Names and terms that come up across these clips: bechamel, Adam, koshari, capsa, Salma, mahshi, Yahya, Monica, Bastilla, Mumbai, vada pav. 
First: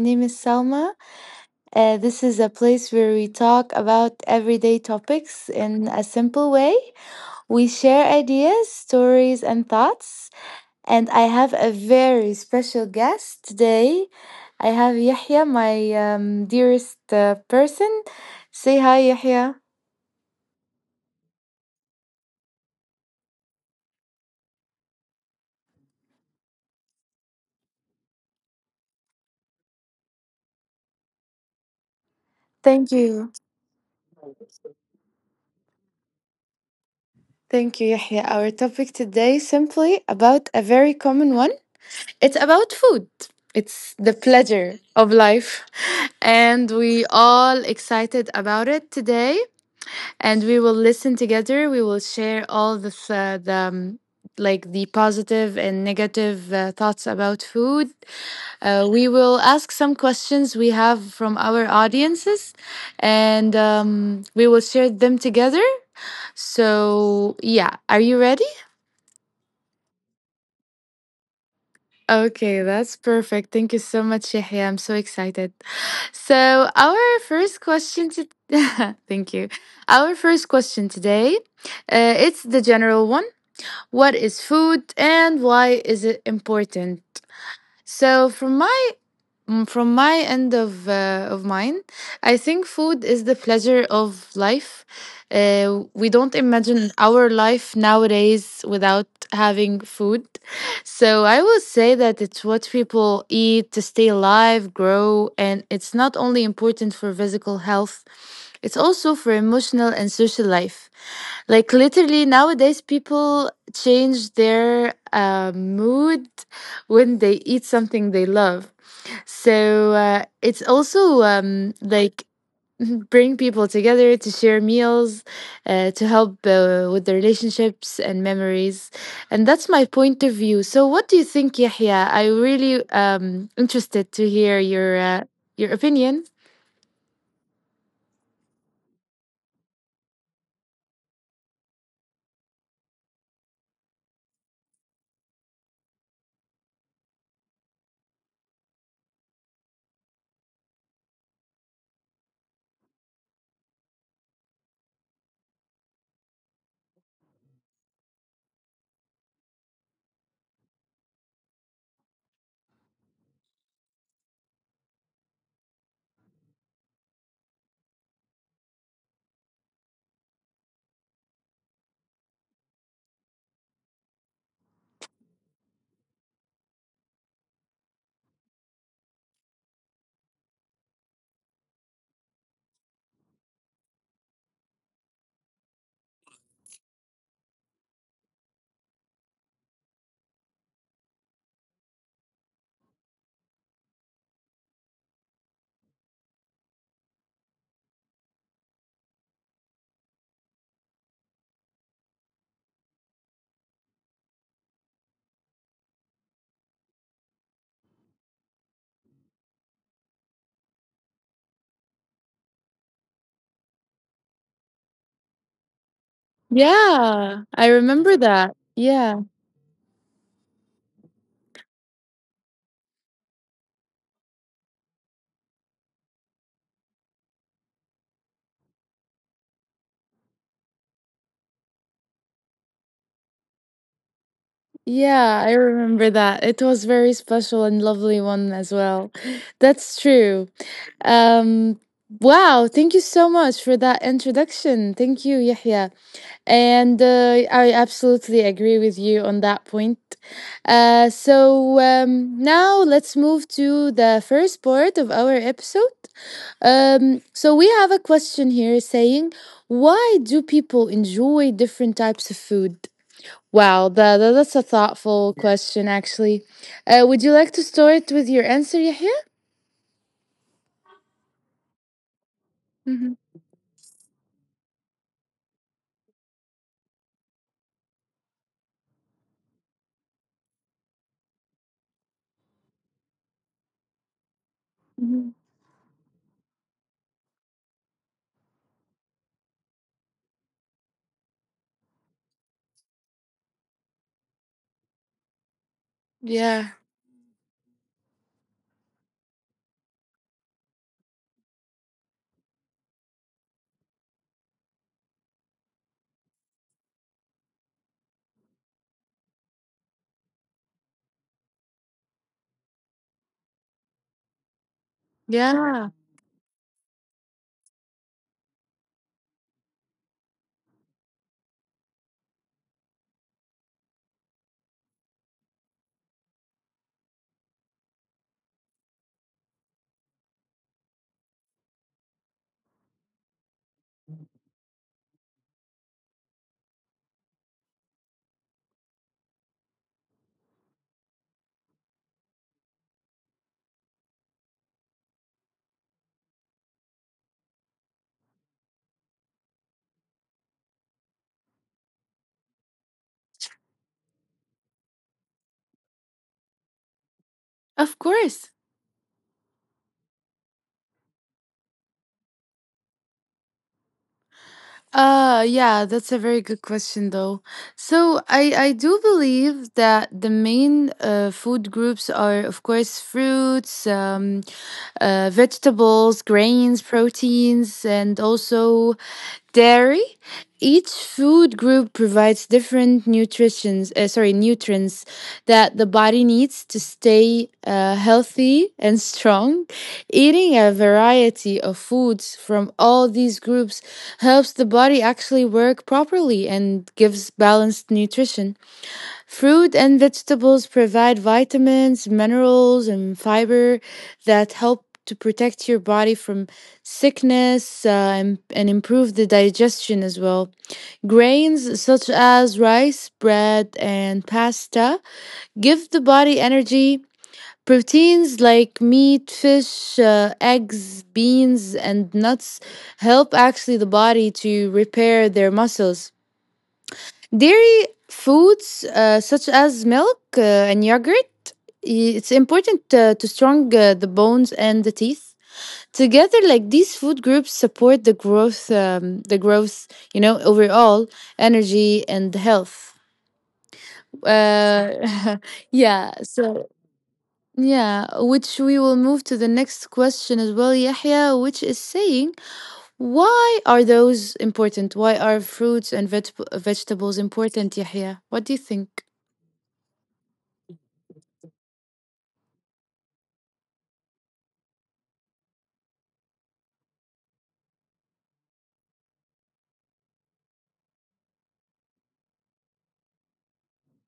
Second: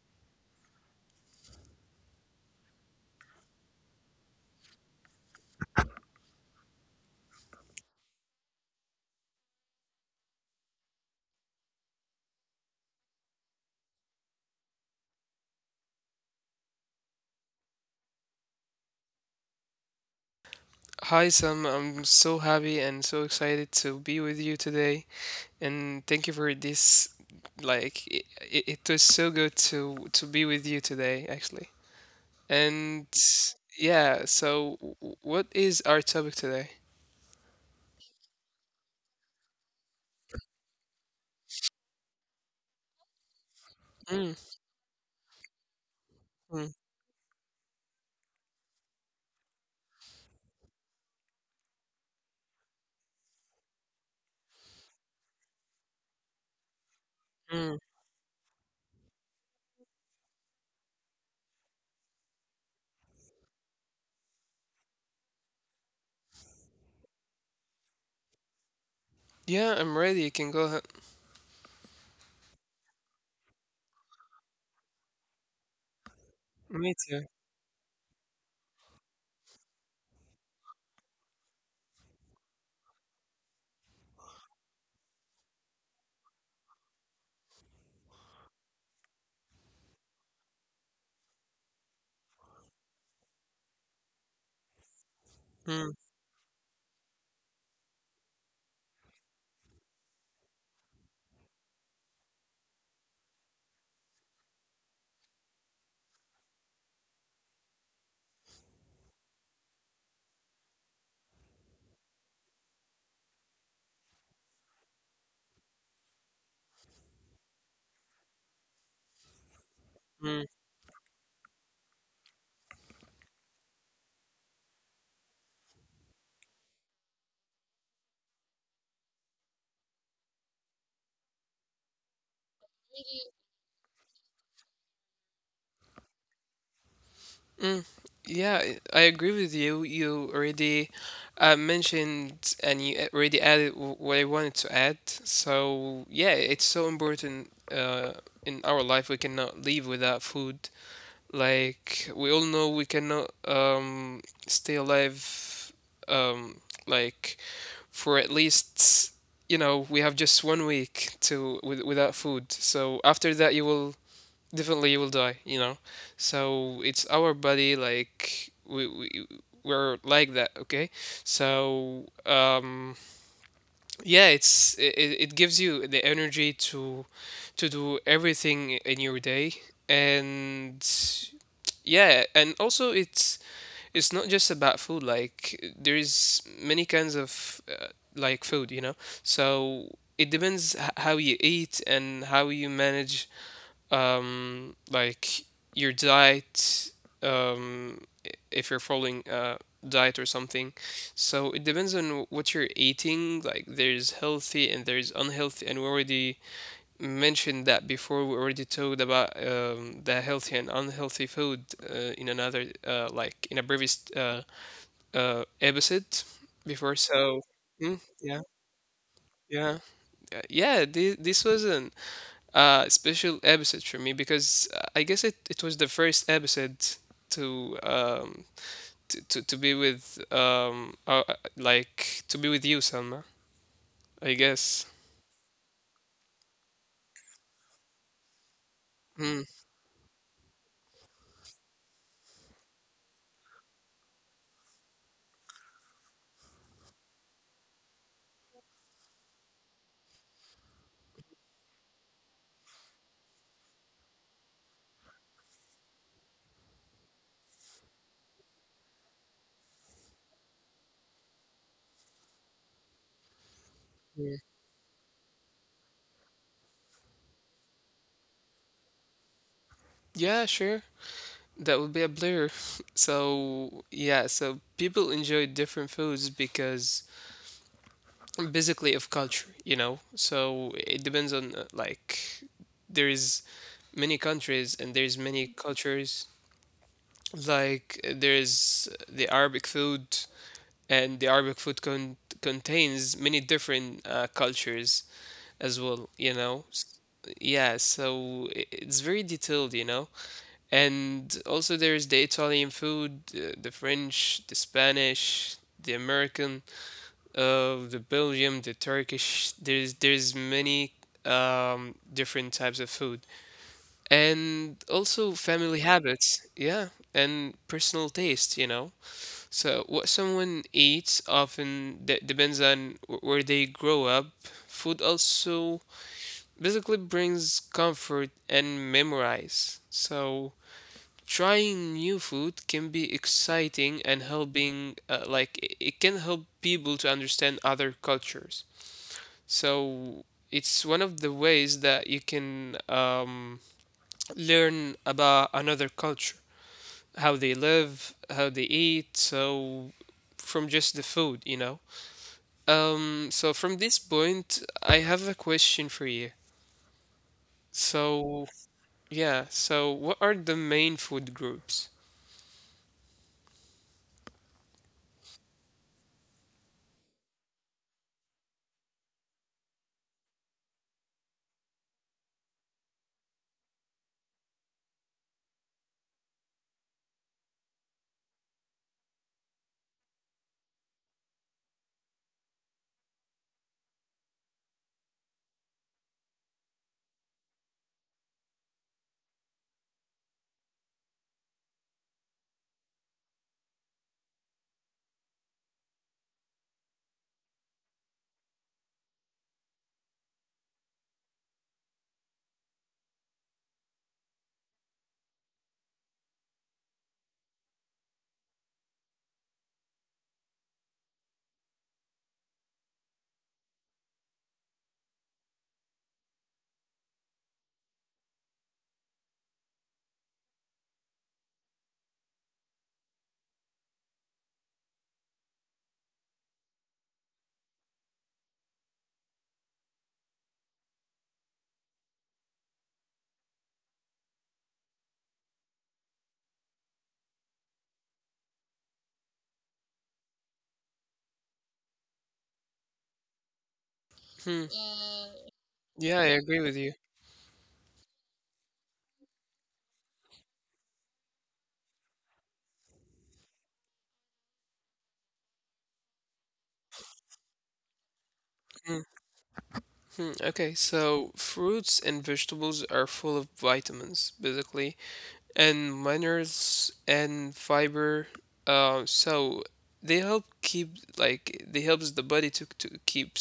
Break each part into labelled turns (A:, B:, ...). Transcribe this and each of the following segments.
A: name is Salma. This is a place where we talk about everyday topics in a simple way. We share ideas, stories, and thoughts. And I have a very special guest today. I have Yahya, my dearest person. Say hi, Yahya.
B: Hi, Sam. I'm so happy and so excited to be with you today. And thank you for this. Like, it was so good to be with you today, actually.
A: Thank
B: And
A: you.
B: yeah, so what is our topic today?
A: Thank you, Yahya. Our topic today simply about a very common one. It's about food. It's the
B: Mm,
A: pleasure of life. And
B: mm,
A: we all excited about it today. And we will listen together. We will share all the like the positive and negative thoughts about food.
B: mm.
A: We will ask some questions we have from our audiences and we will share them together. So, yeah, are you ready?
B: Yeah, I'm ready. You can go ahead.
A: Okay, that's perfect. Thank you so much, Yahya. I'm so excited. So, our
B: Me
A: first
B: too.
A: question to thank you. Our first question today, it's the general one. What is food and why is it important? So, from my Mm, From my end of mine, I think food is the pleasure of life. We don't imagine our life nowadays without having food. So I will say that it's what people eat to stay alive, grow, and it's not only important for physical health, it's also for emotional and social life. Like literally nowadays, people change their mood when they eat something they love. So it's also
B: Mm,
A: like bring people together to share meals, to help with the relationships and memories. And that's my point of view. So what do you think, Yahya? I really interested to hear your opinion.
B: mm, yeah, I agree with you. You already mentioned, and you already added what I wanted to add. So, yeah, it's so important in our life. We cannot live without food. Like, we all know we cannot stay alive, um, like, for at least, we have just one week to without food. So, after that, you will definitely you will die, you know. So it's our body. Like, we're like that, okay. So yeah, it's, it gives you the energy to do everything in your day. And yeah, and also it's not just about food. Like, there is many kinds of food, you know. So it depends how you eat and how you manage um, like your diet, um, if you're following a diet or something. So it depends on what you're eating. Like, there's healthy and there's unhealthy, and we already mentioned that before. We already talked about the healthy and unhealthy food in another, like in a previous episode
A: Yeah, I
B: before.
A: remember
B: So
A: that.
B: mm,
A: Yeah.
B: yeah, yeah, yeah. This was an special episode for me because I guess it was the first episode to um to be with to be with you, Selma. I
A: Yeah, I
B: guess.
A: remember that. It was very special and lovely one as well. That's true.
B: Mm,
A: Um, wow, thank you so much for that introduction. Thank you, Yahya. And I absolutely agree with you on that point. So now let's move to the first part of our episode. So we have a question here saying, why do people enjoy different types of food? Wow, that's a thoughtful
B: yeah.
A: question, actually. Would you like to start with your answer, Yahya?
B: Yeah, sure. That would
A: Hmm.
B: be a blur. So yeah, so people enjoy different foods because basically of culture, you know. So it depends on, there is many countries and there's many cultures. Like, there is the Arabic food, and the Arabic food contains many different cultures
A: Yeah.
B: as well, you know? Yeah, so it's very detailed, you know? And also there's the Italian food, the French, the Spanish, the American, the Belgium, the Turkish. There's many different types of food, and
A: Yeah.
B: also family habits, yeah, and personal taste, you know. So, what someone eats often depends on where they grow up. Food also basically brings comfort and memorize. So, trying new food can be exciting and helping, it can help people to understand other cultures. So, it's one of the ways that you can learn about another culture, how they live, how they eat. So, from just the food, you know? So from this point, I have a question for you.
A: Of course.
B: So, yeah, so what are the main food groups?
A: Yeah, that's a very good question though. So I do believe that the main food groups are of course fruits, vegetables, grains, proteins, and also dairy. Each food group provides different nutritions, sorry, nutrients that the body needs to stay healthy and strong. Eating a variety of foods from all these groups helps the body actually work properly and gives balanced nutrition. Fruit and vegetables provide vitamins, minerals, and fiber that help to protect your body from sickness and improve the digestion as well. Grains such as rice, bread, and pasta give the body energy. Proteins like meat, fish, eggs, beans, and nuts help actually the body to repair their muscles. Dairy foods such as milk and yogurt, it's important to strong the bones and the teeth. Together, like these food groups support the growth, you know, overall energy and health. Uh,
B: Hmm.
A: yeah. So
B: Yeah, I agree with you.
A: yeah, which we will move to the next question as well, Yahya, which is saying, why are those important? Why are fruits and vegetables important, Yahya? What do you think?
B: Hmm. Hmm. Okay, so fruits and vegetables are full of vitamins, basically, and minerals and fiber. So they help keep, like they helps the body to keep,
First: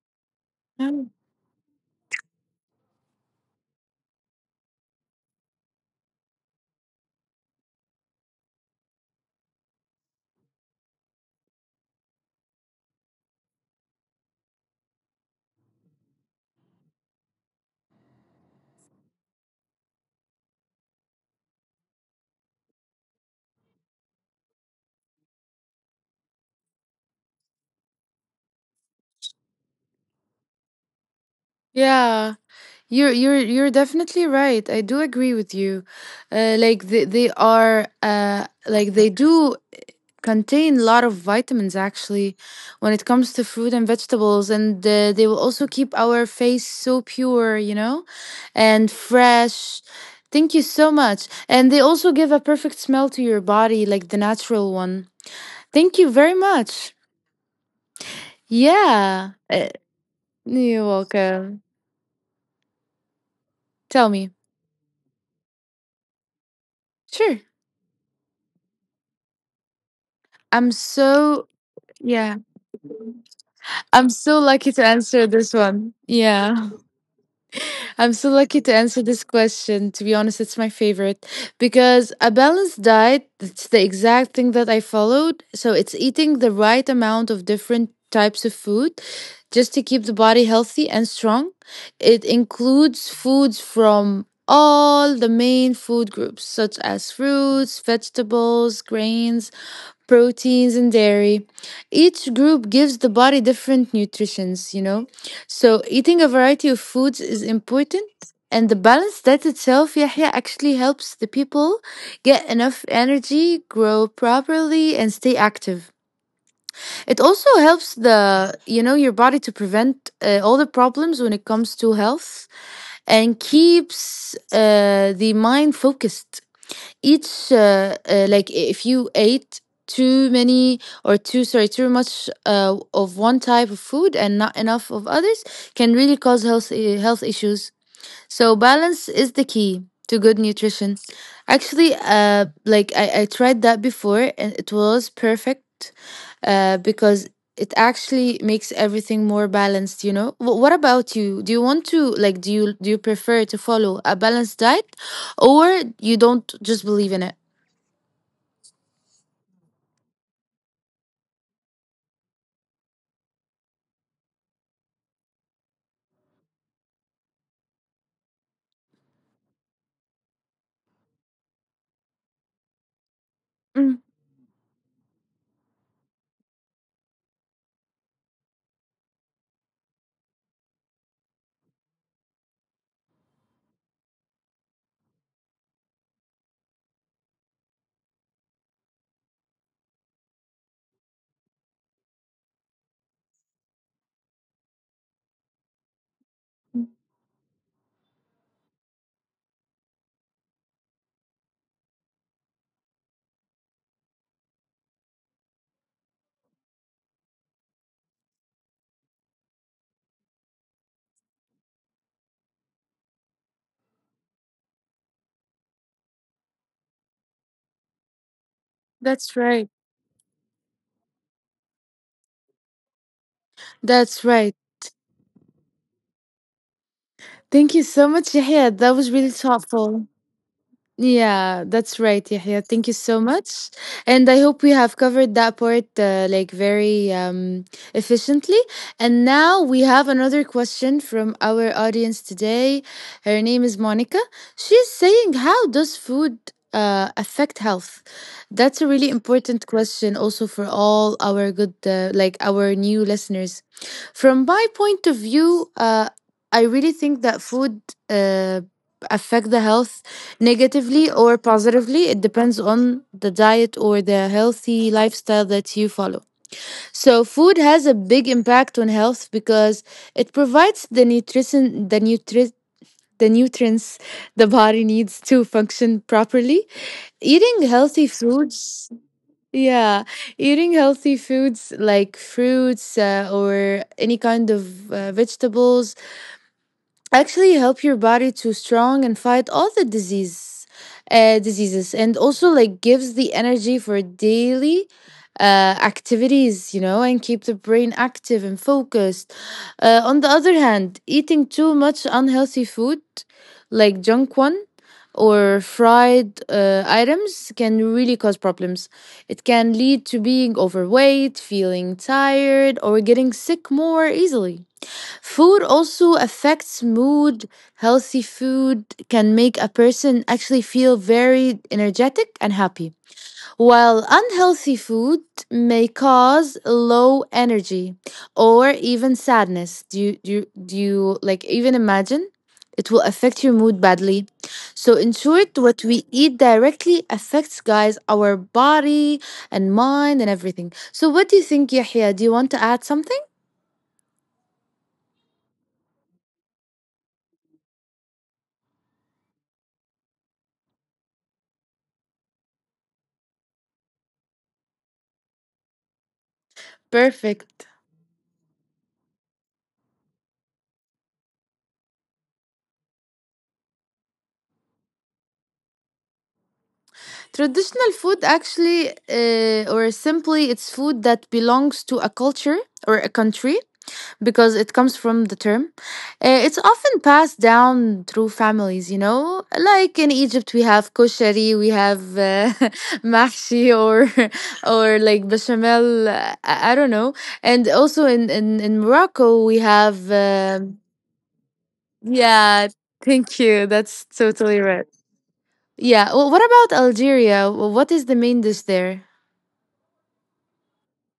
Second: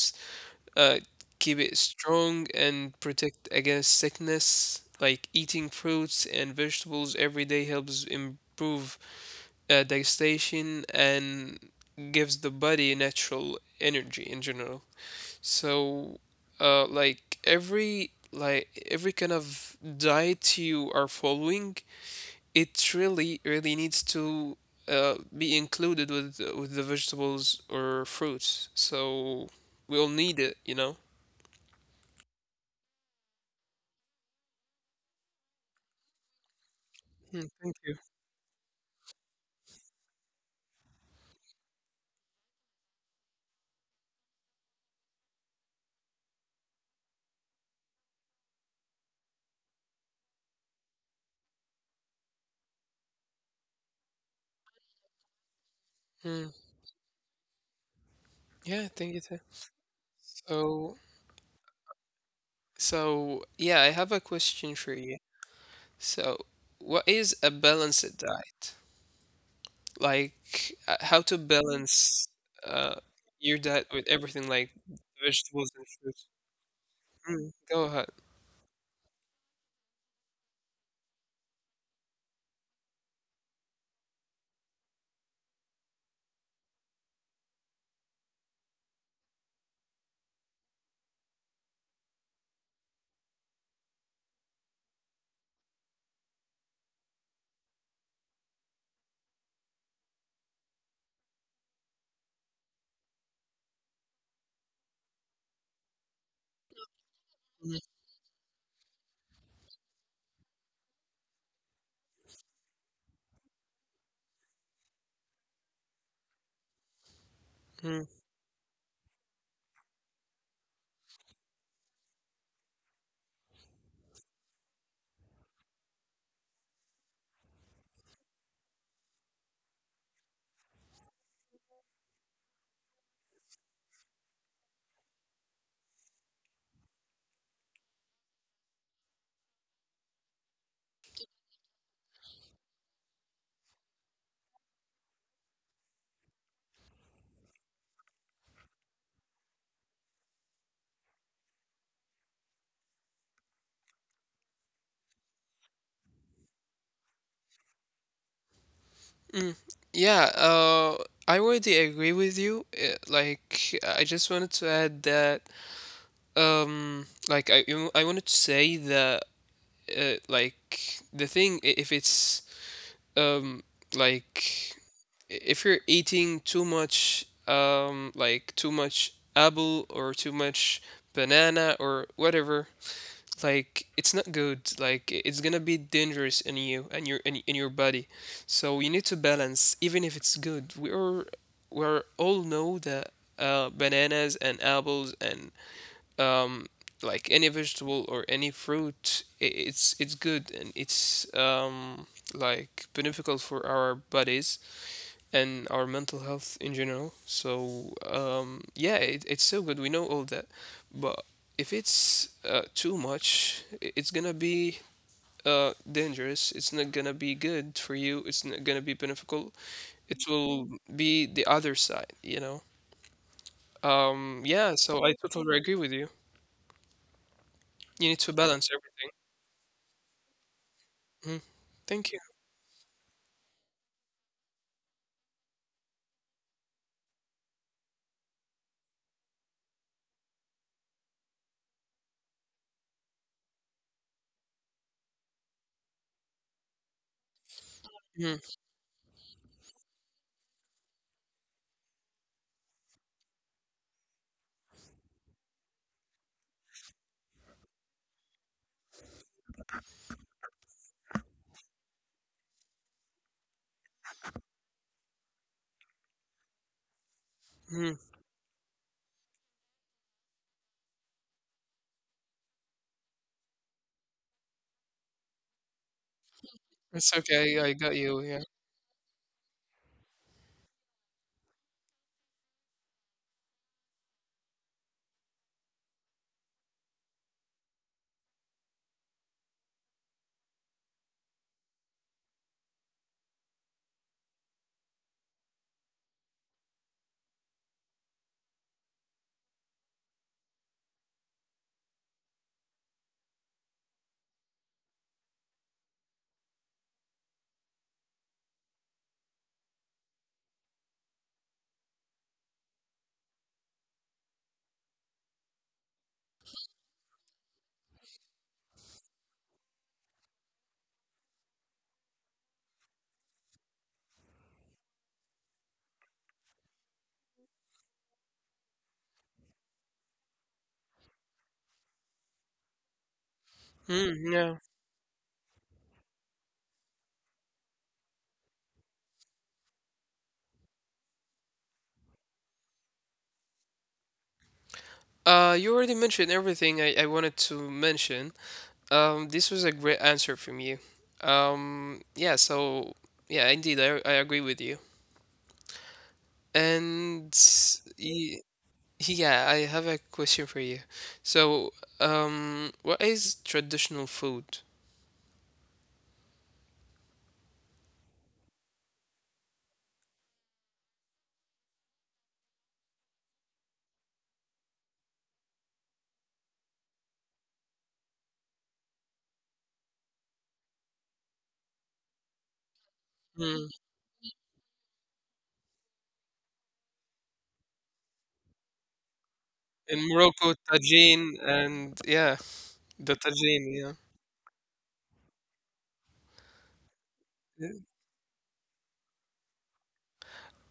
B: uh,
A: Um,
B: keep it strong and protect against sickness. Like, eating fruits and vegetables every day helps improve digestion and gives the body natural energy in general. So, like every kind of diet you are following, it really really needs to be included with the vegetables or fruits. So we'll need it, you know.
A: Yeah, you're definitely right. I do agree with you. Like they are
B: Hmm. Thank you.
A: like they do contain a lot of vitamins actually when it comes to fruit and vegetables, and they will also keep our face so pure, you know, and fresh. Thank you so much. And they also give a perfect smell to your body, like the natural one. Thank you very much.
B: Mm,
A: Yeah.
B: yeah, thank you too.
A: You're welcome.
B: So,
A: Tell
B: so
A: me.
B: yeah, I have a question for you. So,
A: Sure.
B: what is a balanced diet?
A: I'm
B: Like,
A: so
B: how to
A: Yeah.
B: balance uh
A: I'm
B: your
A: so
B: diet
A: lucky
B: with
A: to
B: everything
A: answer
B: like
A: this one.
B: vegetables and
A: Yeah.
B: fruits?
A: I'm
B: Mm,
A: so
B: go
A: lucky
B: ahead.
A: to answer this question. To be honest, it's my favorite because a balanced diet, it's the exact thing that I followed. So it's eating the right amount of different types of food just to keep the body healthy and strong. It includes foods from all the main food groups such as fruits, vegetables, grains, proteins and dairy. Each group gives the body different nutritions, you know. So eating a variety of foods is important
B: Mm,
A: and the balance diet itself Yahya actually helps the people get enough energy, grow properly and stay active. It also helps
B: mm,
A: the you know your body to prevent all the problems when it comes to health and keeps the mind focused each like if you ate too many or too much of one type of food and not enough of others can really cause health issues, so balance is the key to good nutrition, actually. I tried that before and it was perfect because it actually makes everything more balanced, you know. What about you? Do you want to like do you prefer to follow a balanced diet or you don't just believe in it?
B: mm. Yeah, I already agree with you. Like, I just wanted to add that, like I, you know, I wanted to say that, like the thing, if it's um
A: Mm,
B: like if you're eating too much, too much apple or too much banana or whatever, like it's not good. Like, it's gonna be dangerous in you and your, in your body, so you need to balance. Even if it's good, we're, we are all know that bananas and apples and um, like any vegetable or any fruit, it's good, and it's, like beneficial for our bodies and our mental health in general. So yeah, it, it's so good. We know all that, but if it's too much, it's gonna be dangerous. It's not gonna be good for you. It's
A: that's
B: not gonna
A: right.
B: be beneficial. It will be the other side, you know.
A: That's right.
B: Yeah. So I totally agree with you.
A: Thank you so much, Yahya.
B: You
A: That
B: need
A: was
B: to
A: really
B: balance everything.
A: thoughtful. Yeah, that's
B: Mm.
A: right, Yahya. Thank you
B: Thank you.
A: so much. And I hope we have covered that part like very efficiently. And now we have another question from our audience today. Her name is Monica. She's saying, how does food affect health? That's a really
B: Mm,
A: important question also for all our good, like our new listeners. From my point of view, I really think that food uh, affect the health. Negatively or positively, it depends on the diet or the healthy lifestyle that you follow. So, food has a big
B: mm.
A: impact on health because it provides the nutrients the body needs to function properly. Eating
B: It's
A: healthy
B: okay. I got
A: foods,
B: you. Yeah.
A: yeah, eating healthy foods like fruits or any kind of vegetables actually help your body to strong and fight all the diseases, and also like gives the energy for daily activities, you know, and keep the brain active and focused. On the other hand, eating too much unhealthy food like junk one or fried items can really cause problems. It can lead to being overweight, feeling tired, or getting sick more easily. Food also affects mood. Healthy food can make a person actually feel very energetic and happy, while unhealthy food may cause low energy or even sadness. Do you like even imagine? It will affect your mood badly.
B: Mm,
A: So, in
B: yeah.
A: short, what we eat directly affects, guys, our body and mind and everything. So, what do you think, Yahya? Do you want to add something?
B: You already mentioned everything I wanted to mention. This was a great answer from you. Yeah. So yeah, indeed, I agree with you.
A: Perfect.
B: And y- yeah, I have a question for you. So, what is traditional food?
A: Traditional food, actually, or simply, it's food that belongs to a culture or a country because it comes from the term. It's often passed down through families, you know. Like in Egypt, we have koshari, we have mahshi, or
B: Mm.
A: or like bechamel. I don't know. And also in Morocco, we have
B: In Morocco, tagine, and
A: yeah.
B: yeah,
A: Thank you.
B: the
A: That's
B: tagine.
A: totally right. Yeah. Well, what about Algeria? What is the
B: Yeah.
A: main dish there?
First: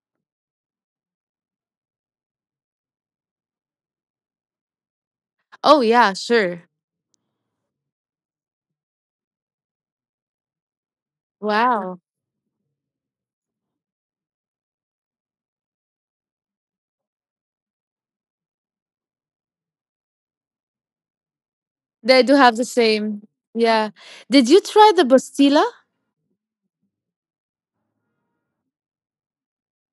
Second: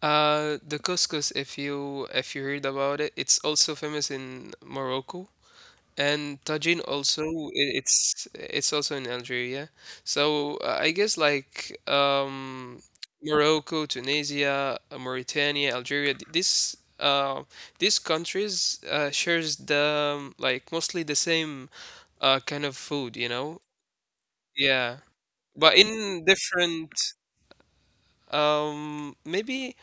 B: The couscous, if you heard about it, it's also famous in Morocco,
A: Oh yeah,
B: and
A: sure.
B: tagine also, i- it's also in Algeria. So I guess like
A: Wow.
B: Morocco, Tunisia, Mauritania, Algeria, this, these countries shares the, like mostly the same
A: They do have
B: kind
A: the
B: of food,
A: same.
B: you know?
A: Yeah. Did you try
B: Yeah.
A: the Bastilla?
B: But in different, maybe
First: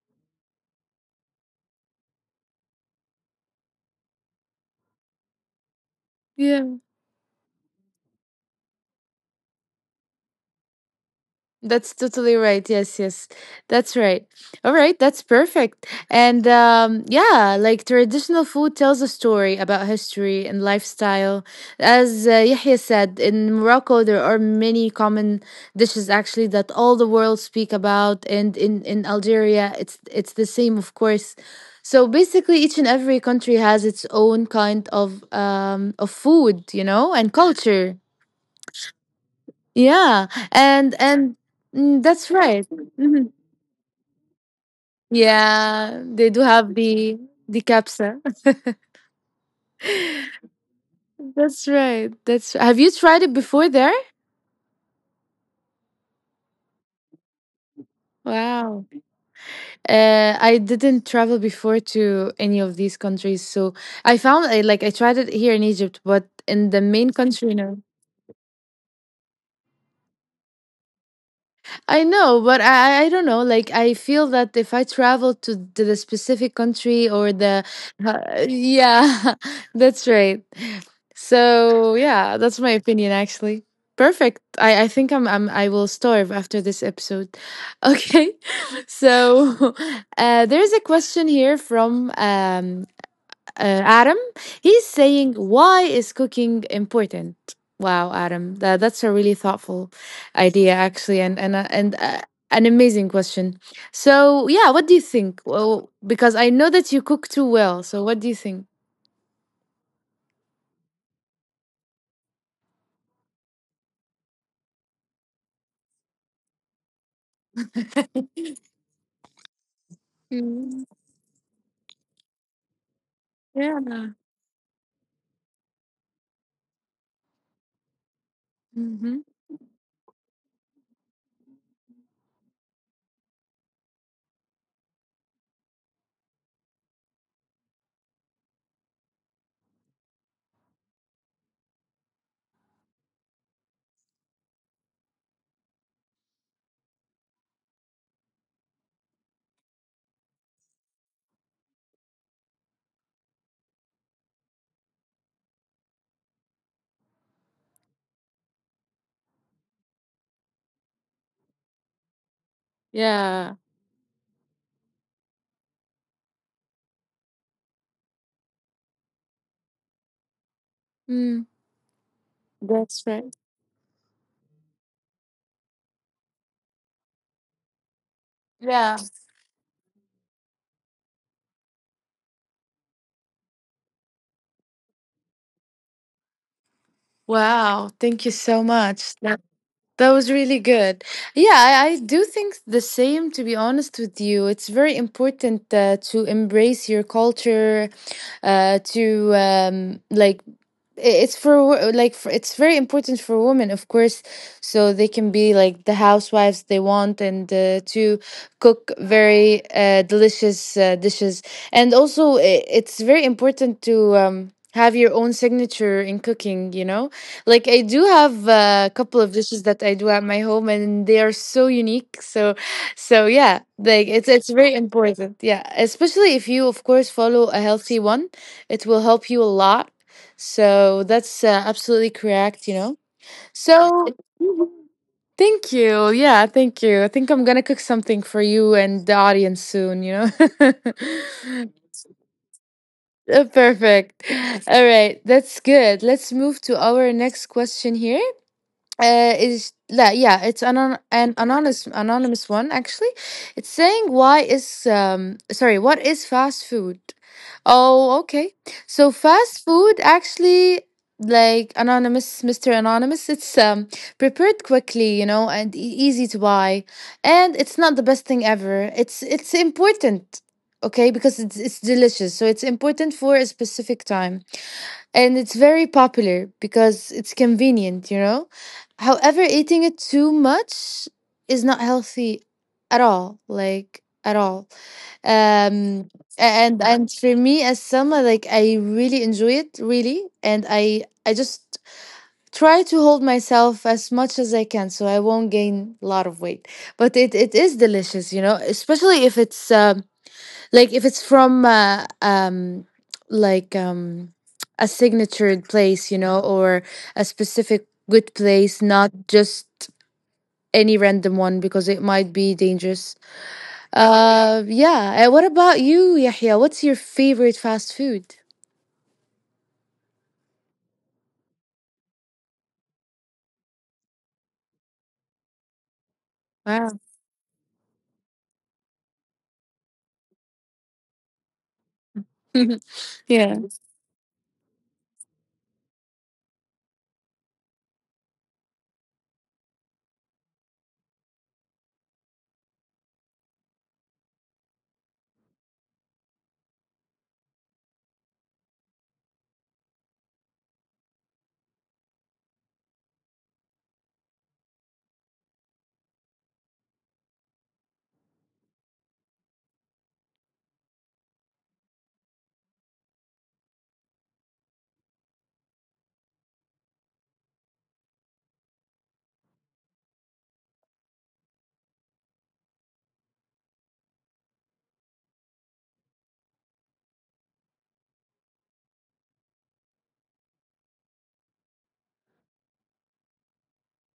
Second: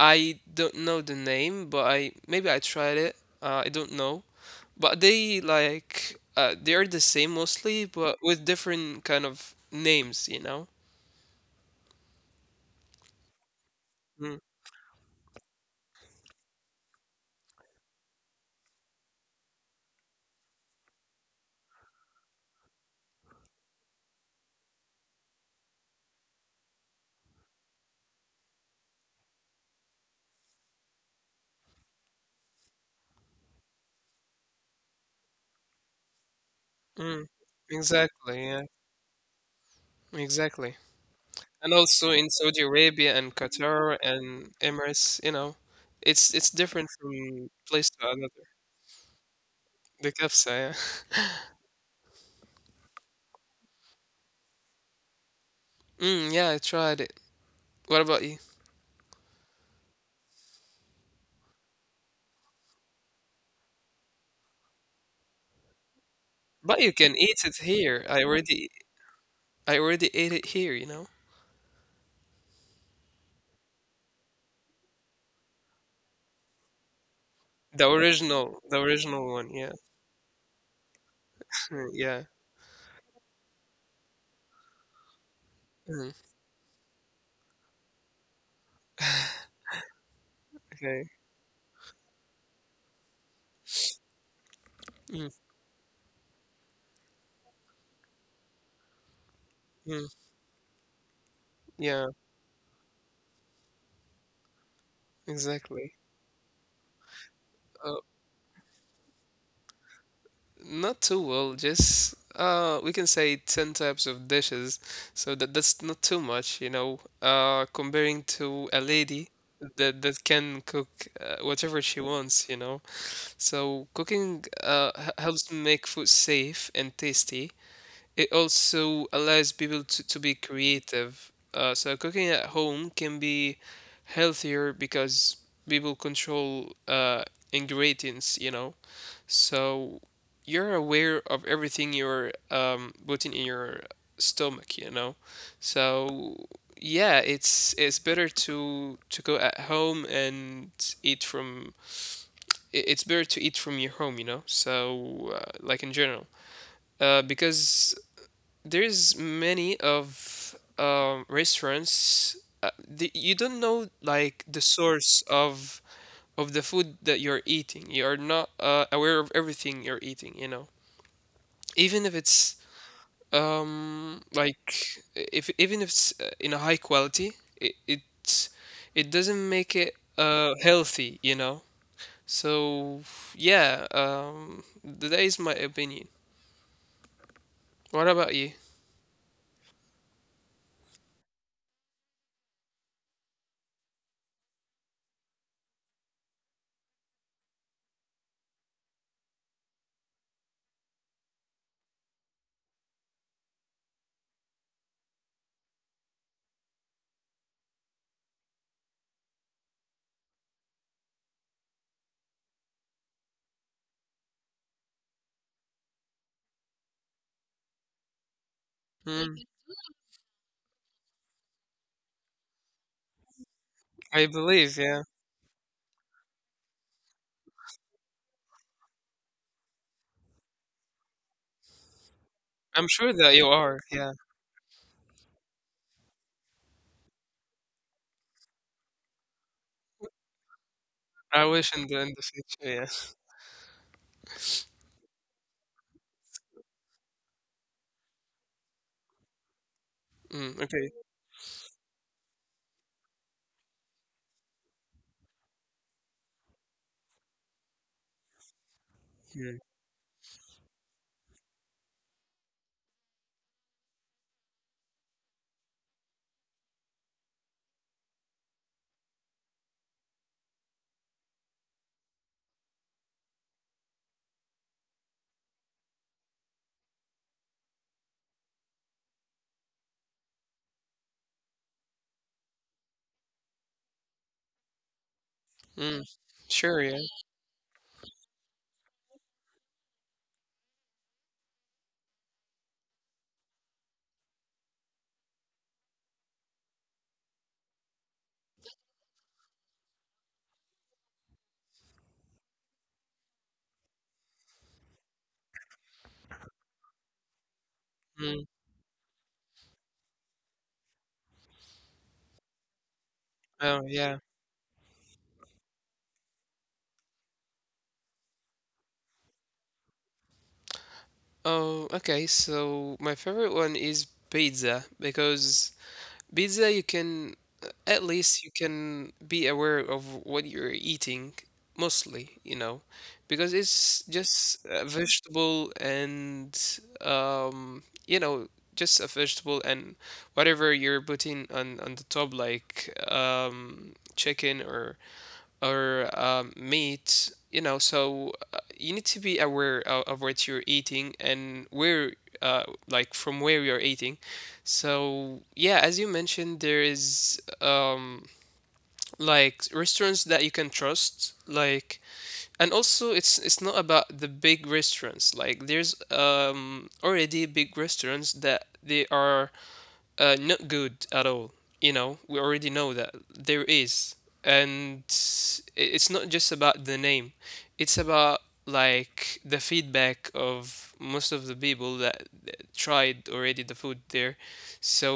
B: I don't know the name, but I maybe I tried it. I don't know, but they like, they are the same mostly, but with different kind of names, you know.
A: That's totally right. Yes, yes. That's right.
B: Mm,
A: All right, that's perfect. And yeah, like traditional food tells a story about history and lifestyle. As Yahya said, in Morocco there are many common dishes actually that all the world speak about, and in Algeria it's the same of course. So basically each and every country has its own kind of food, you know,
B: mm,
A: and culture.
B: exactly, yeah,
A: Yeah,
B: exactly.
A: and
B: And
A: mm,
B: also in
A: that's
B: Saudi
A: right.
B: Arabia
A: Mhm.
B: and Qatar and Emirates, you know,
A: Yeah, they
B: it's
A: do
B: it's
A: have
B: different from
A: the
B: place to
A: capsa.
B: another. The kafsa, yeah.
A: That's right. That's Have you tried it before there?
B: Mm, yeah, I tried it. What about you?
A: Wow. I didn't travel before to any of these countries, so I found I like I tried it here in Egypt, but in
B: But
A: the
B: you
A: main
B: can eat
A: country,
B: it
A: no.
B: here. I already ate it here, you know.
A: I know, but I don't know. Like, I feel that if I travel to the specific country or the, uh,
B: The original
A: yeah,
B: one, yeah.
A: that's right.
B: Mm,
A: So
B: yeah.
A: yeah, that's my opinion actually. Perfect. I think I'm I will
B: Mm,
A: starve after this episode. Okay. So there's a
B: okay.
A: question here from Adam. He's
B: Mm,
A: saying, "Why is cooking important?" Wow, Adam, that, that's a really thoughtful
B: mm,
A: idea, actually, and and uh, and
B: yeah,
A: uh, an amazing question. So, yeah, what do you think?
B: exactly.
A: Well, because I know that you cook too well,
B: Uh,
A: so what do you think?
B: not too well, just we can say 10 types of dishes, so that that's not too much, you know, comparing to a lady that that can
A: Mm,
B: cook whatever she wants, you know.
A: yeah.
B: So cooking h- helps make food safe and tasty. It also
A: Mm-hmm.
B: allows people to be creative. So cooking at home can be healthier because people control ingredients, you know. So you're aware of everything you're putting in your stomach, you know. So yeah, it's better to go at home and eat from. I- It's better to eat from your home, you know. So like in general, because there's many of restaurants the, you
A: Yeah.
B: don't know like the source of the food that you're eating you are not aware of everything you're eating you know
A: Mm,
B: even if it's
A: that's right.
B: like if even if it's in a high quality it it,
A: Yeah.
B: it doesn't make it healthy you know so yeah that is my opinion
A: Wow.
B: what
A: Thank you
B: about you
A: so much. That was really good. Yeah, I do think the same, to be honest with you. It's very important to embrace your culture, to like it's like for, it's very important for women, of course, so they can be like the housewives they want, and to cook very delicious dishes. And also, it's very important to have your own signature in cooking, you know. Like I do have a couple of
B: Mm,
A: dishes that I do at my home, and they are so unique. So so yeah, like
B: I
A: it's very
B: believe, yeah.
A: important, yeah, especially if you, of course, follow a healthy one, it will help you a lot. So that's absolutely correct, you
B: I'm
A: know.
B: sure that you are,
A: So
B: yeah.
A: thank you. Yeah, thank you. I think I'm going to cook something for you and the audience soon, you know.
B: I wish in the future, yeah.
A: Perfect. All right, that's good. Let's move to our next question here. Is that, yeah,
B: Mm,
A: it's an
B: okay.
A: an anonymous one, actually. It's saying, why is sorry, what is fast food? Oh, okay. So
B: Mm,
A: fast food, actually, like anonymous, Mr. Anonymous, it's prepared quickly, you know, and easy to buy, and it's not the best thing ever. It's important, okay, because it's delicious, so it's important for a specific time. And it's very popular because it's convenient, you know. However, eating it too much is not healthy at all, like at all.
B: mm,
A: Um and
B: sure, yeah.
A: and for me as Selma, like I really enjoy it, really, and I just try to hold myself as much as I can so I won't gain a lot of weight. But it is delicious, you know, especially if it's like if it's from like a signatured place, you know, or a specific good
B: Mm,
A: place, not just any random one because it might be dangerous.
B: oh, yeah.
A: Yeah. What about you, Yahya? What's your favorite fast food?
B: Oh, okay. So my favorite one is pizza because pizza you
A: Wow.
B: can, at least you can be aware of what you're eating mostly, you know, because
A: yeah.
B: it's just a vegetable and, you know, just a vegetable and whatever you're putting on the top, like chicken or meat, you know. So you need to be aware of what you're eating and where, like from where you're eating. So yeah, as you mentioned, there is like restaurants that you can trust, like, and also it's not about the big restaurants. Like, there's already big restaurants that they are not good at all. You know, we already know that there is, and it's not just about the name; it's about like the feedback of most of the people that that tried already the food there. So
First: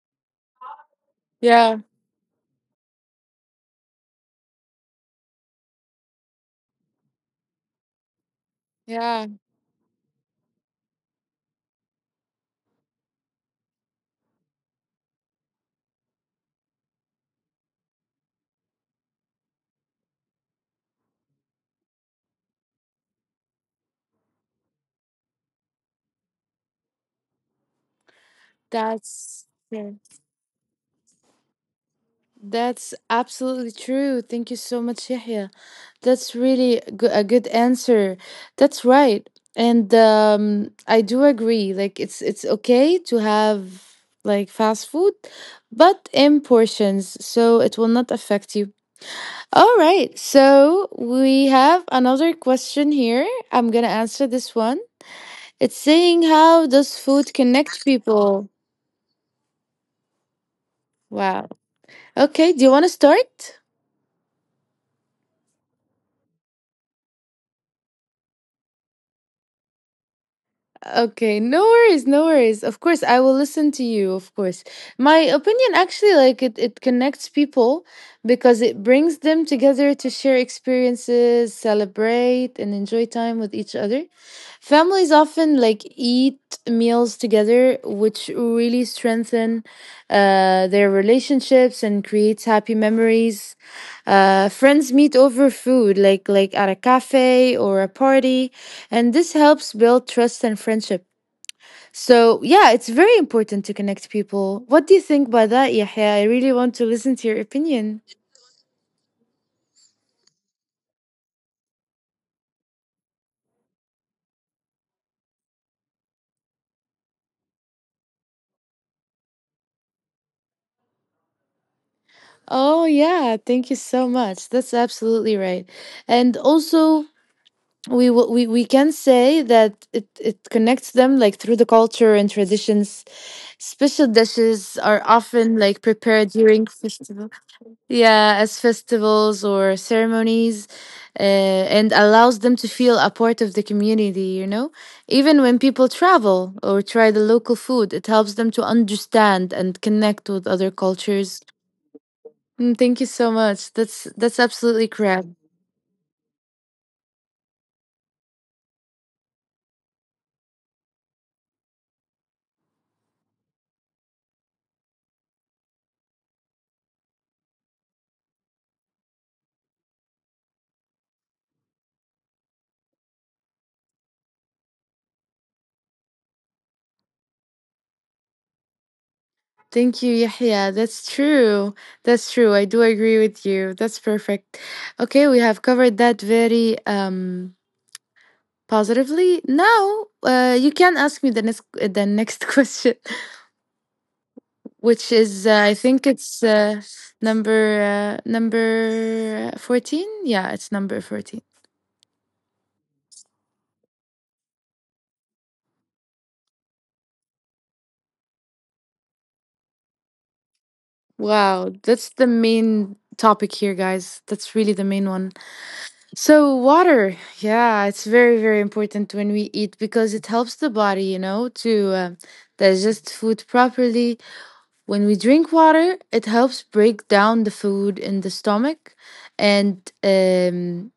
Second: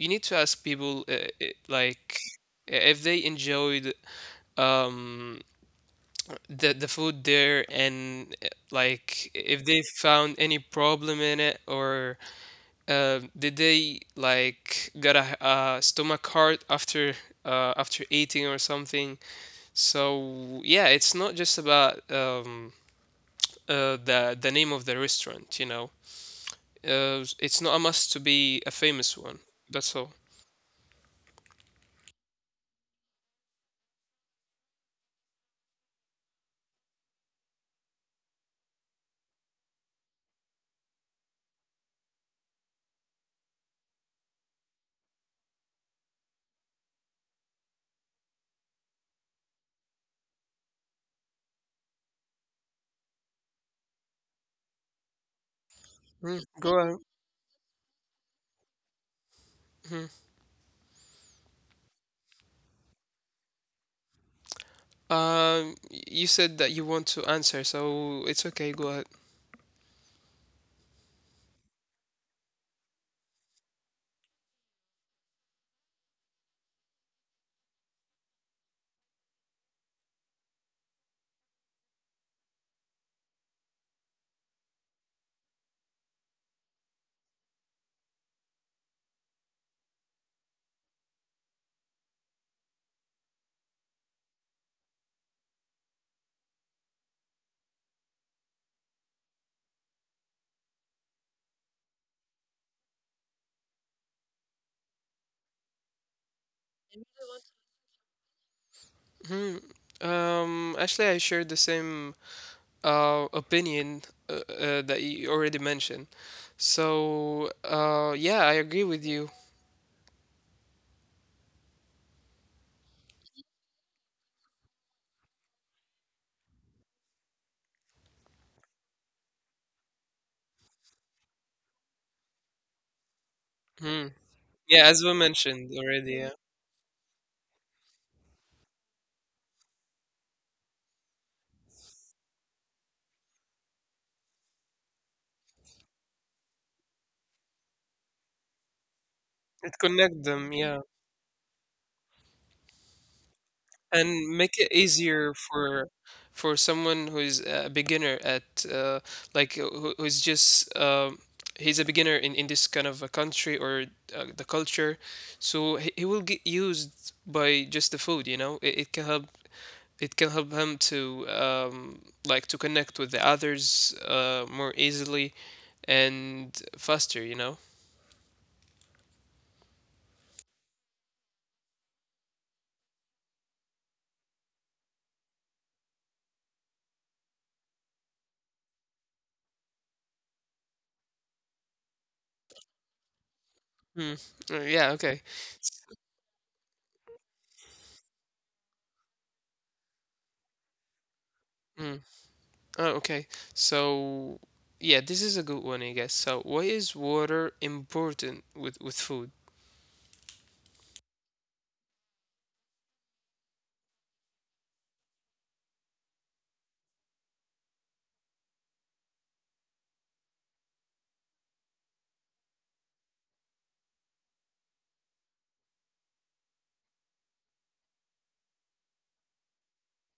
B: you need to ask people,
A: Yeah.
B: like if they enjoyed um the food there, and,
A: Yeah.
B: like if they found any problem in it, or did they like got a, stomach hurt after, after eating or something? So yeah, it's not just about, the name of the restaurant, you know. It's not a must to be a famous
A: That's
B: one.
A: yeah.
B: That's all.
A: That's absolutely true. Thank you so much, Yahya. That's really a a good answer. That's right. And I do agree. Like it's okay to have like fast food, but in portions, so it will not affect you. All right. So we have another question here. I'm gonna answer this one. It's saying, how
B: Mm,
A: does
B: go
A: food
B: ahead.
A: connect people?
B: Mhm.
A: Wow. Okay. Do you want to start?
B: You said that you want to answer, so it's okay. Go ahead.
A: Okay, no worries, no worries. Of course, I will listen to you, of course. My opinion, actually, like it connects people because it brings them together to share experiences, celebrate, and enjoy time with each other. Families often like eat meals together, which really strengthen their relationships and creates happy memories. Friends meet over food like at a cafe or a party, and this helps build trust and friendship. So, yeah, it's very important to connect people. What do you think by that, Yahya? I really want to listen to your opinion.
B: Mhm. Actually, I shared the same opinion that you already mentioned. So yeah, I agree with you.
A: Oh, yeah, thank you so much. That's absolutely right. And also, we can say that it connects them like through the culture and traditions. Special dishes are
B: Hmm.
A: often like
B: Yeah, as we
A: prepared during
B: mentioned already,
A: festivals.
B: yeah.
A: Yeah, as festivals or ceremonies, and allows them to feel a part of the community, you know? Even when people travel or try the local food, it helps them to understand and connect with other
B: It connect
A: cultures.
B: them, yeah,
A: Mm, thank you so much. That's absolutely correct.
B: and make it easier for someone who is a beginner at, who, who's just he's a beginner in this kind of a country, or the culture. So he will get used by just the food, you know. It can help, it can help him to, to connect with the others, more easily and faster, you know.
A: Thank you, Yahya. That's true. That's true. I do agree with you. That's perfect. Okay, we have covered that very positively. Now, you can ask me the next question,
B: Mm.
A: which is I
B: Yeah,
A: think
B: okay.
A: it's number number 14. Yeah, it's number 14.
B: Mm. Oh, okay. So yeah, this is a good one, I guess. So why is water important with food?
A: Wow, that's the main topic here, guys. That's really the main one. So water, yeah, it's very very important when we eat because it helps the body, you know, to digest food properly. When we drink water, it helps break down the food in the stomach, and um,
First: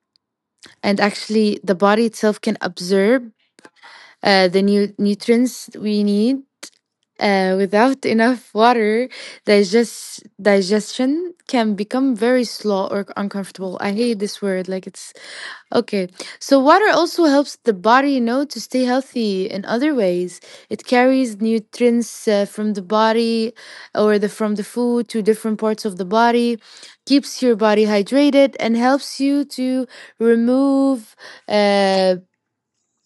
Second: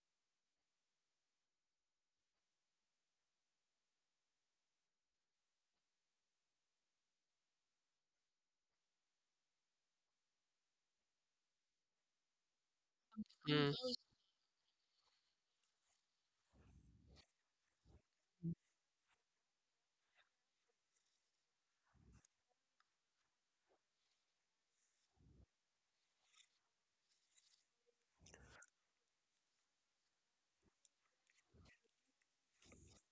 A: and actually the body itself can absorb the new nutrients we need. Without enough water, digestion can become very slow or
B: Mm,
A: uncomfortable. I hate this word. Like it's okay. So water also helps the body, you know, to stay healthy in other ways. It carries nutrients from the body or the from the food to different parts of the body, keeps your body hydrated, and helps you to remove uh,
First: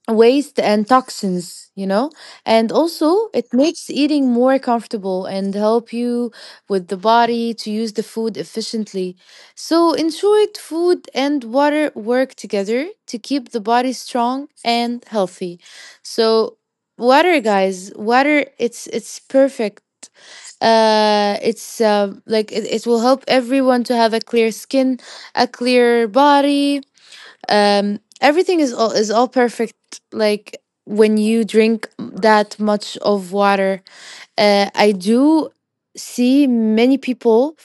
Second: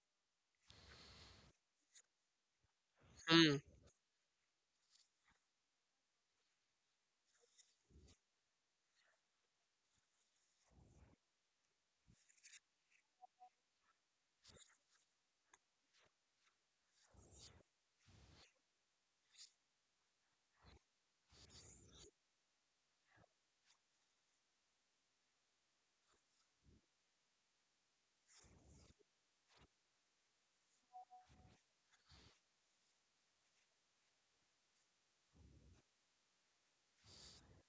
A: waste and toxins, you know. And also it
B: mm.
A: makes eating more comfortable and help you with the body to use the food efficiently. So enjoyed food and water work together to keep the body strong and healthy. So water, guys, water, it's perfect. It's like it will help everyone to have a clear skin, a clear body. Everything is all perfect. Like when you drink that much of water, I do see many people,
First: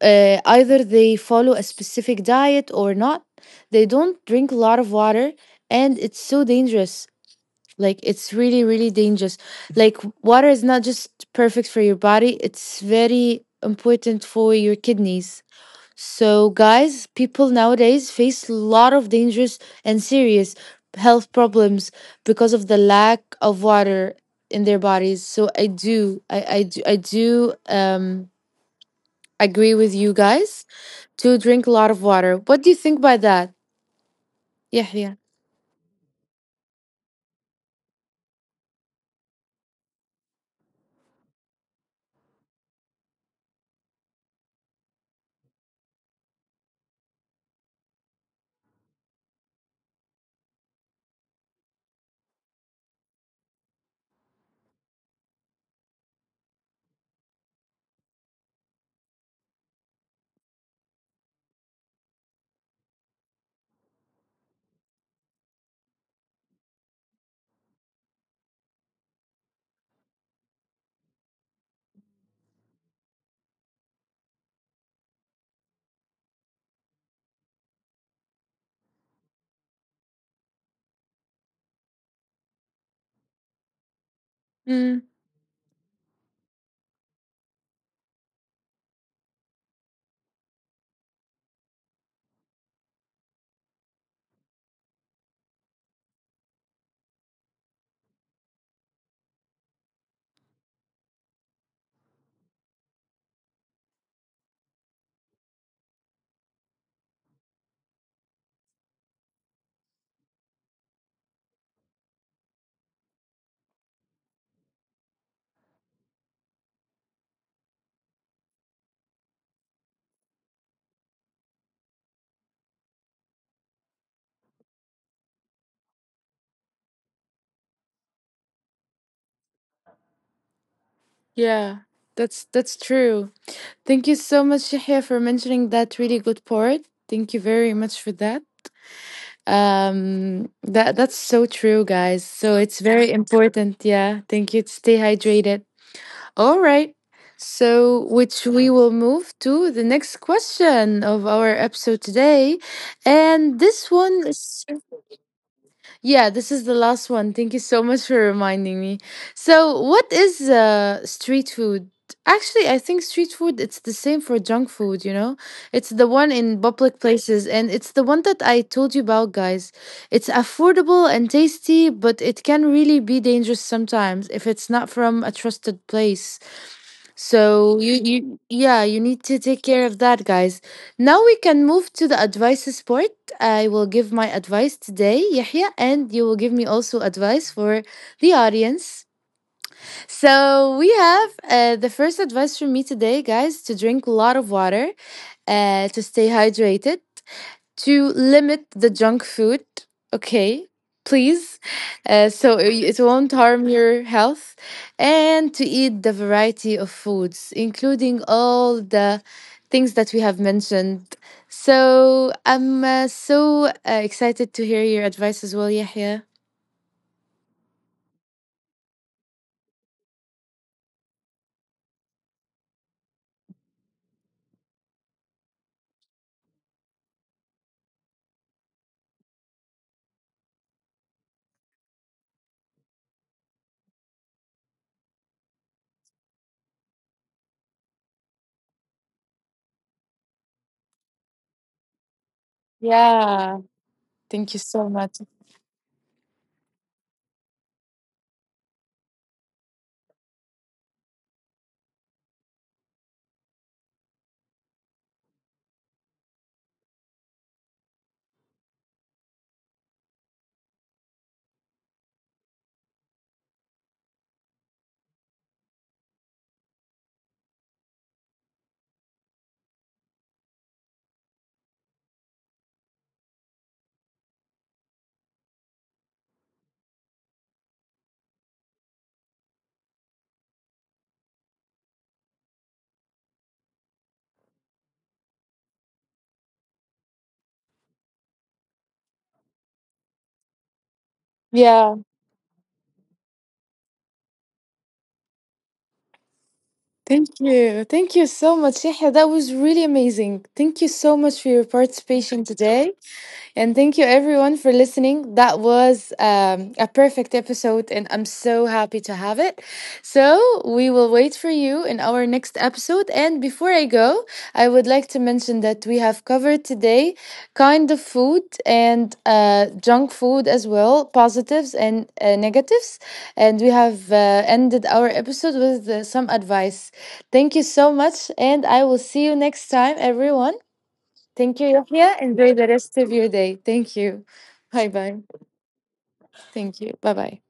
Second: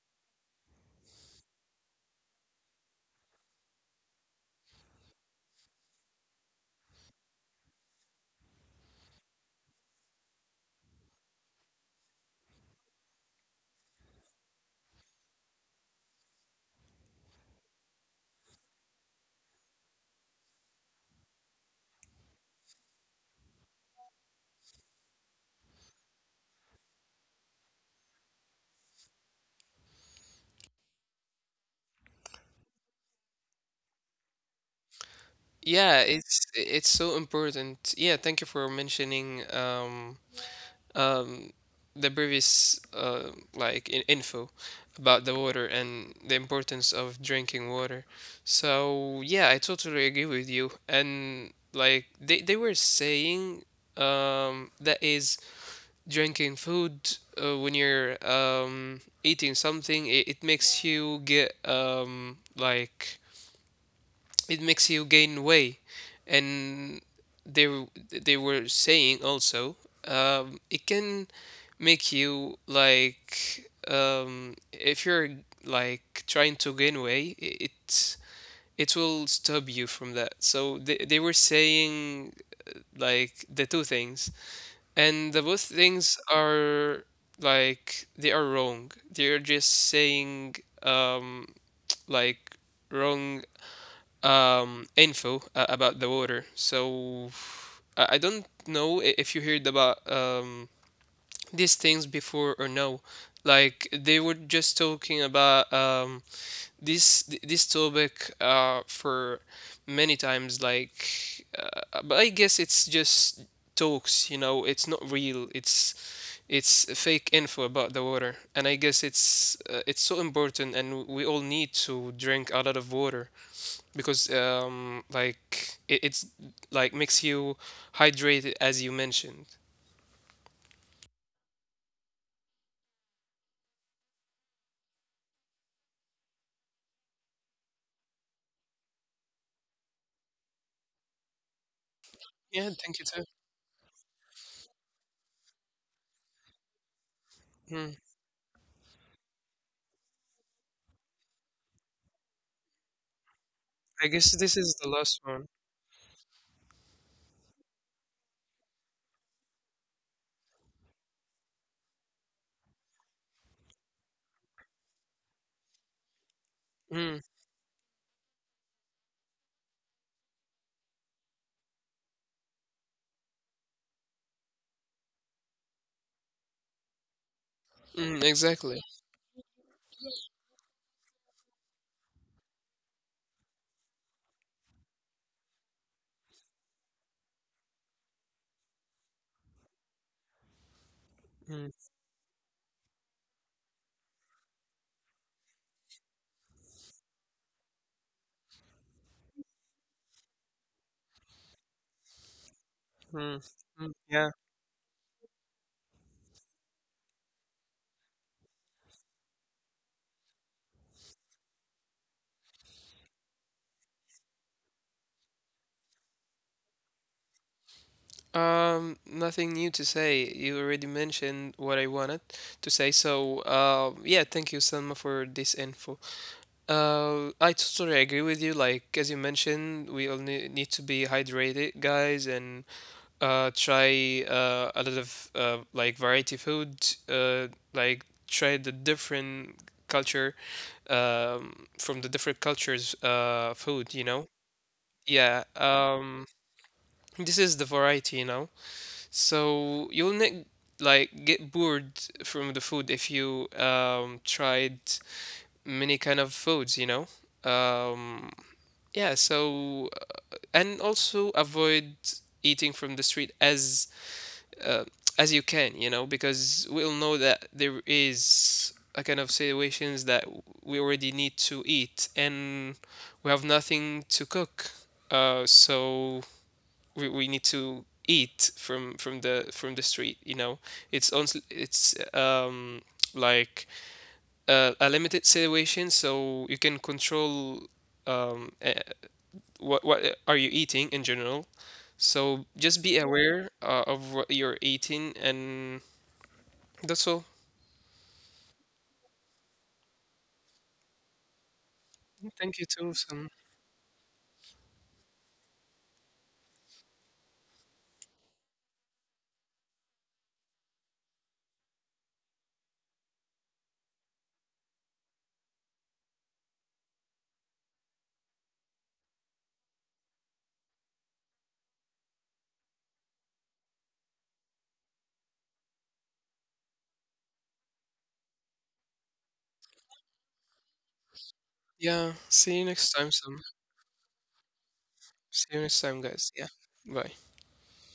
A: either they follow a specific diet or not, they don't drink a lot of water, and it's so dangerous. Like it's really really dangerous. Like water is not just perfect for your body, it's very important for your kidneys. So, guys, people nowadays face a lot of dangerous and serious health problems because of the lack of water in their bodies. So, I do agree with you guys to drink a lot of water. What do you think by that? Yeah, yeah.
B: Yeah, it's so important. Yeah, thank you for mentioning, um, the previous, info about the water and the importance of drinking water. So yeah, I totally agree with you. And like they were saying, that is, drinking food, when you're, eating something, it makes you get, it makes you gain weight. And they were saying also, it can make you like, if you're like trying to gain weight, it, it will stop you from that. So they were saying like the two things,
A: Mm,
B: and the both things are, like they are wrong. They're just saying, um like wrong, info, about the water. So I don't know if you heard about, these things before or no. Like they were just talking about, this this topic, for many times. Like, but I guess it's just talks. You know, it's not real. It's fake info about the water, and I guess it's, it's so important, and we all need to drink a lot of water because like it, it's like makes you hydrated, as you mentioned.
A: yeah, that's true. Thank you so much, Yahya, for mentioning that really good point. Thank you very much for that. That that's so true,
B: Yeah,
A: guys.
B: thank
A: So
B: you too.
A: it's very important. Yeah, thank you. To stay hydrated. All right.
B: Mm.
A: So, which we will move to the next question of our episode today, and
B: I guess
A: this
B: this
A: one
B: is the
A: is
B: last one.
A: yeah, this is the last one. Thank you so much for reminding me. So, what is street food? Actually, I think street food, it's the same for junk food, you know? It's the one in
B: Mm,
A: public places, and it's the one that I told you about, guys. It's affordable and tasty, but it can really be dangerous sometimes if it's not from a trusted place.
B: mm,
A: So you
B: exactly.
A: you yeah, you need to take care of that, guys. Now we can move to the advices part. I will give my advice today, Yahya, and you will give me also advice for the audience. So we
B: Mm,
A: have the first advice from me today, guys, to drink a lot of water, to stay hydrated, to limit the junk food, okay, please, so it
B: mm,
A: it won't
B: mm,
A: harm
B: yeah.
A: your health, and to eat the variety of foods including all the things that we have mentioned. So I'm excited to hear your advice as well, Yahya.
B: Nothing new to say. You already mentioned what I wanted to say. So yeah, thank you, Selma, for this info. I totally agree with you. Like, as you mentioned, we all need, need to be hydrated, guys, and try a lot of, variety food. Try the different culture, from the different cultures food, you
A: Yeah,
B: know.
A: thank you
B: Yeah.
A: so much.
B: This is the variety, you know. So you'll like get bored from the food if you tried many kind of foods, you know. um yeah. So and also avoid eating from the street as, uh, as you can, you know, because we all know that there is a kind of situations that we already need to eat and we have nothing to cook. So we need to eat from, from the street, you know. It's on, it's like a limited situation, so you can control, um uh, what are you eating in general.
A: Yeah,
B: So just be aware, of what you're eating, and that's all.
A: thank you. Thank you so much, Yahya, that was really amazing. Thank you so much for your
B: Thank you
A: participation
B: too, Sam.
A: today. And thank you everyone for listening. That was a perfect episode, and I'm so happy to have it. So, we will wait for you in our next episode. And before I go, I would like to mention that we have covered today kind of food and junk food as well, positives and negatives. And we have ended our episode with some advice. Thank you so much, and I will see you next time, everyone. Thank you,
B: Yeah. See
A: Yahya.
B: you next
A: Enjoy
B: time,
A: the
B: Sam.
A: rest of your day. Thank you. Bye
B: See you
A: bye.
B: next time, guys. Yeah. Bye.
A: Thank you. Bye bye.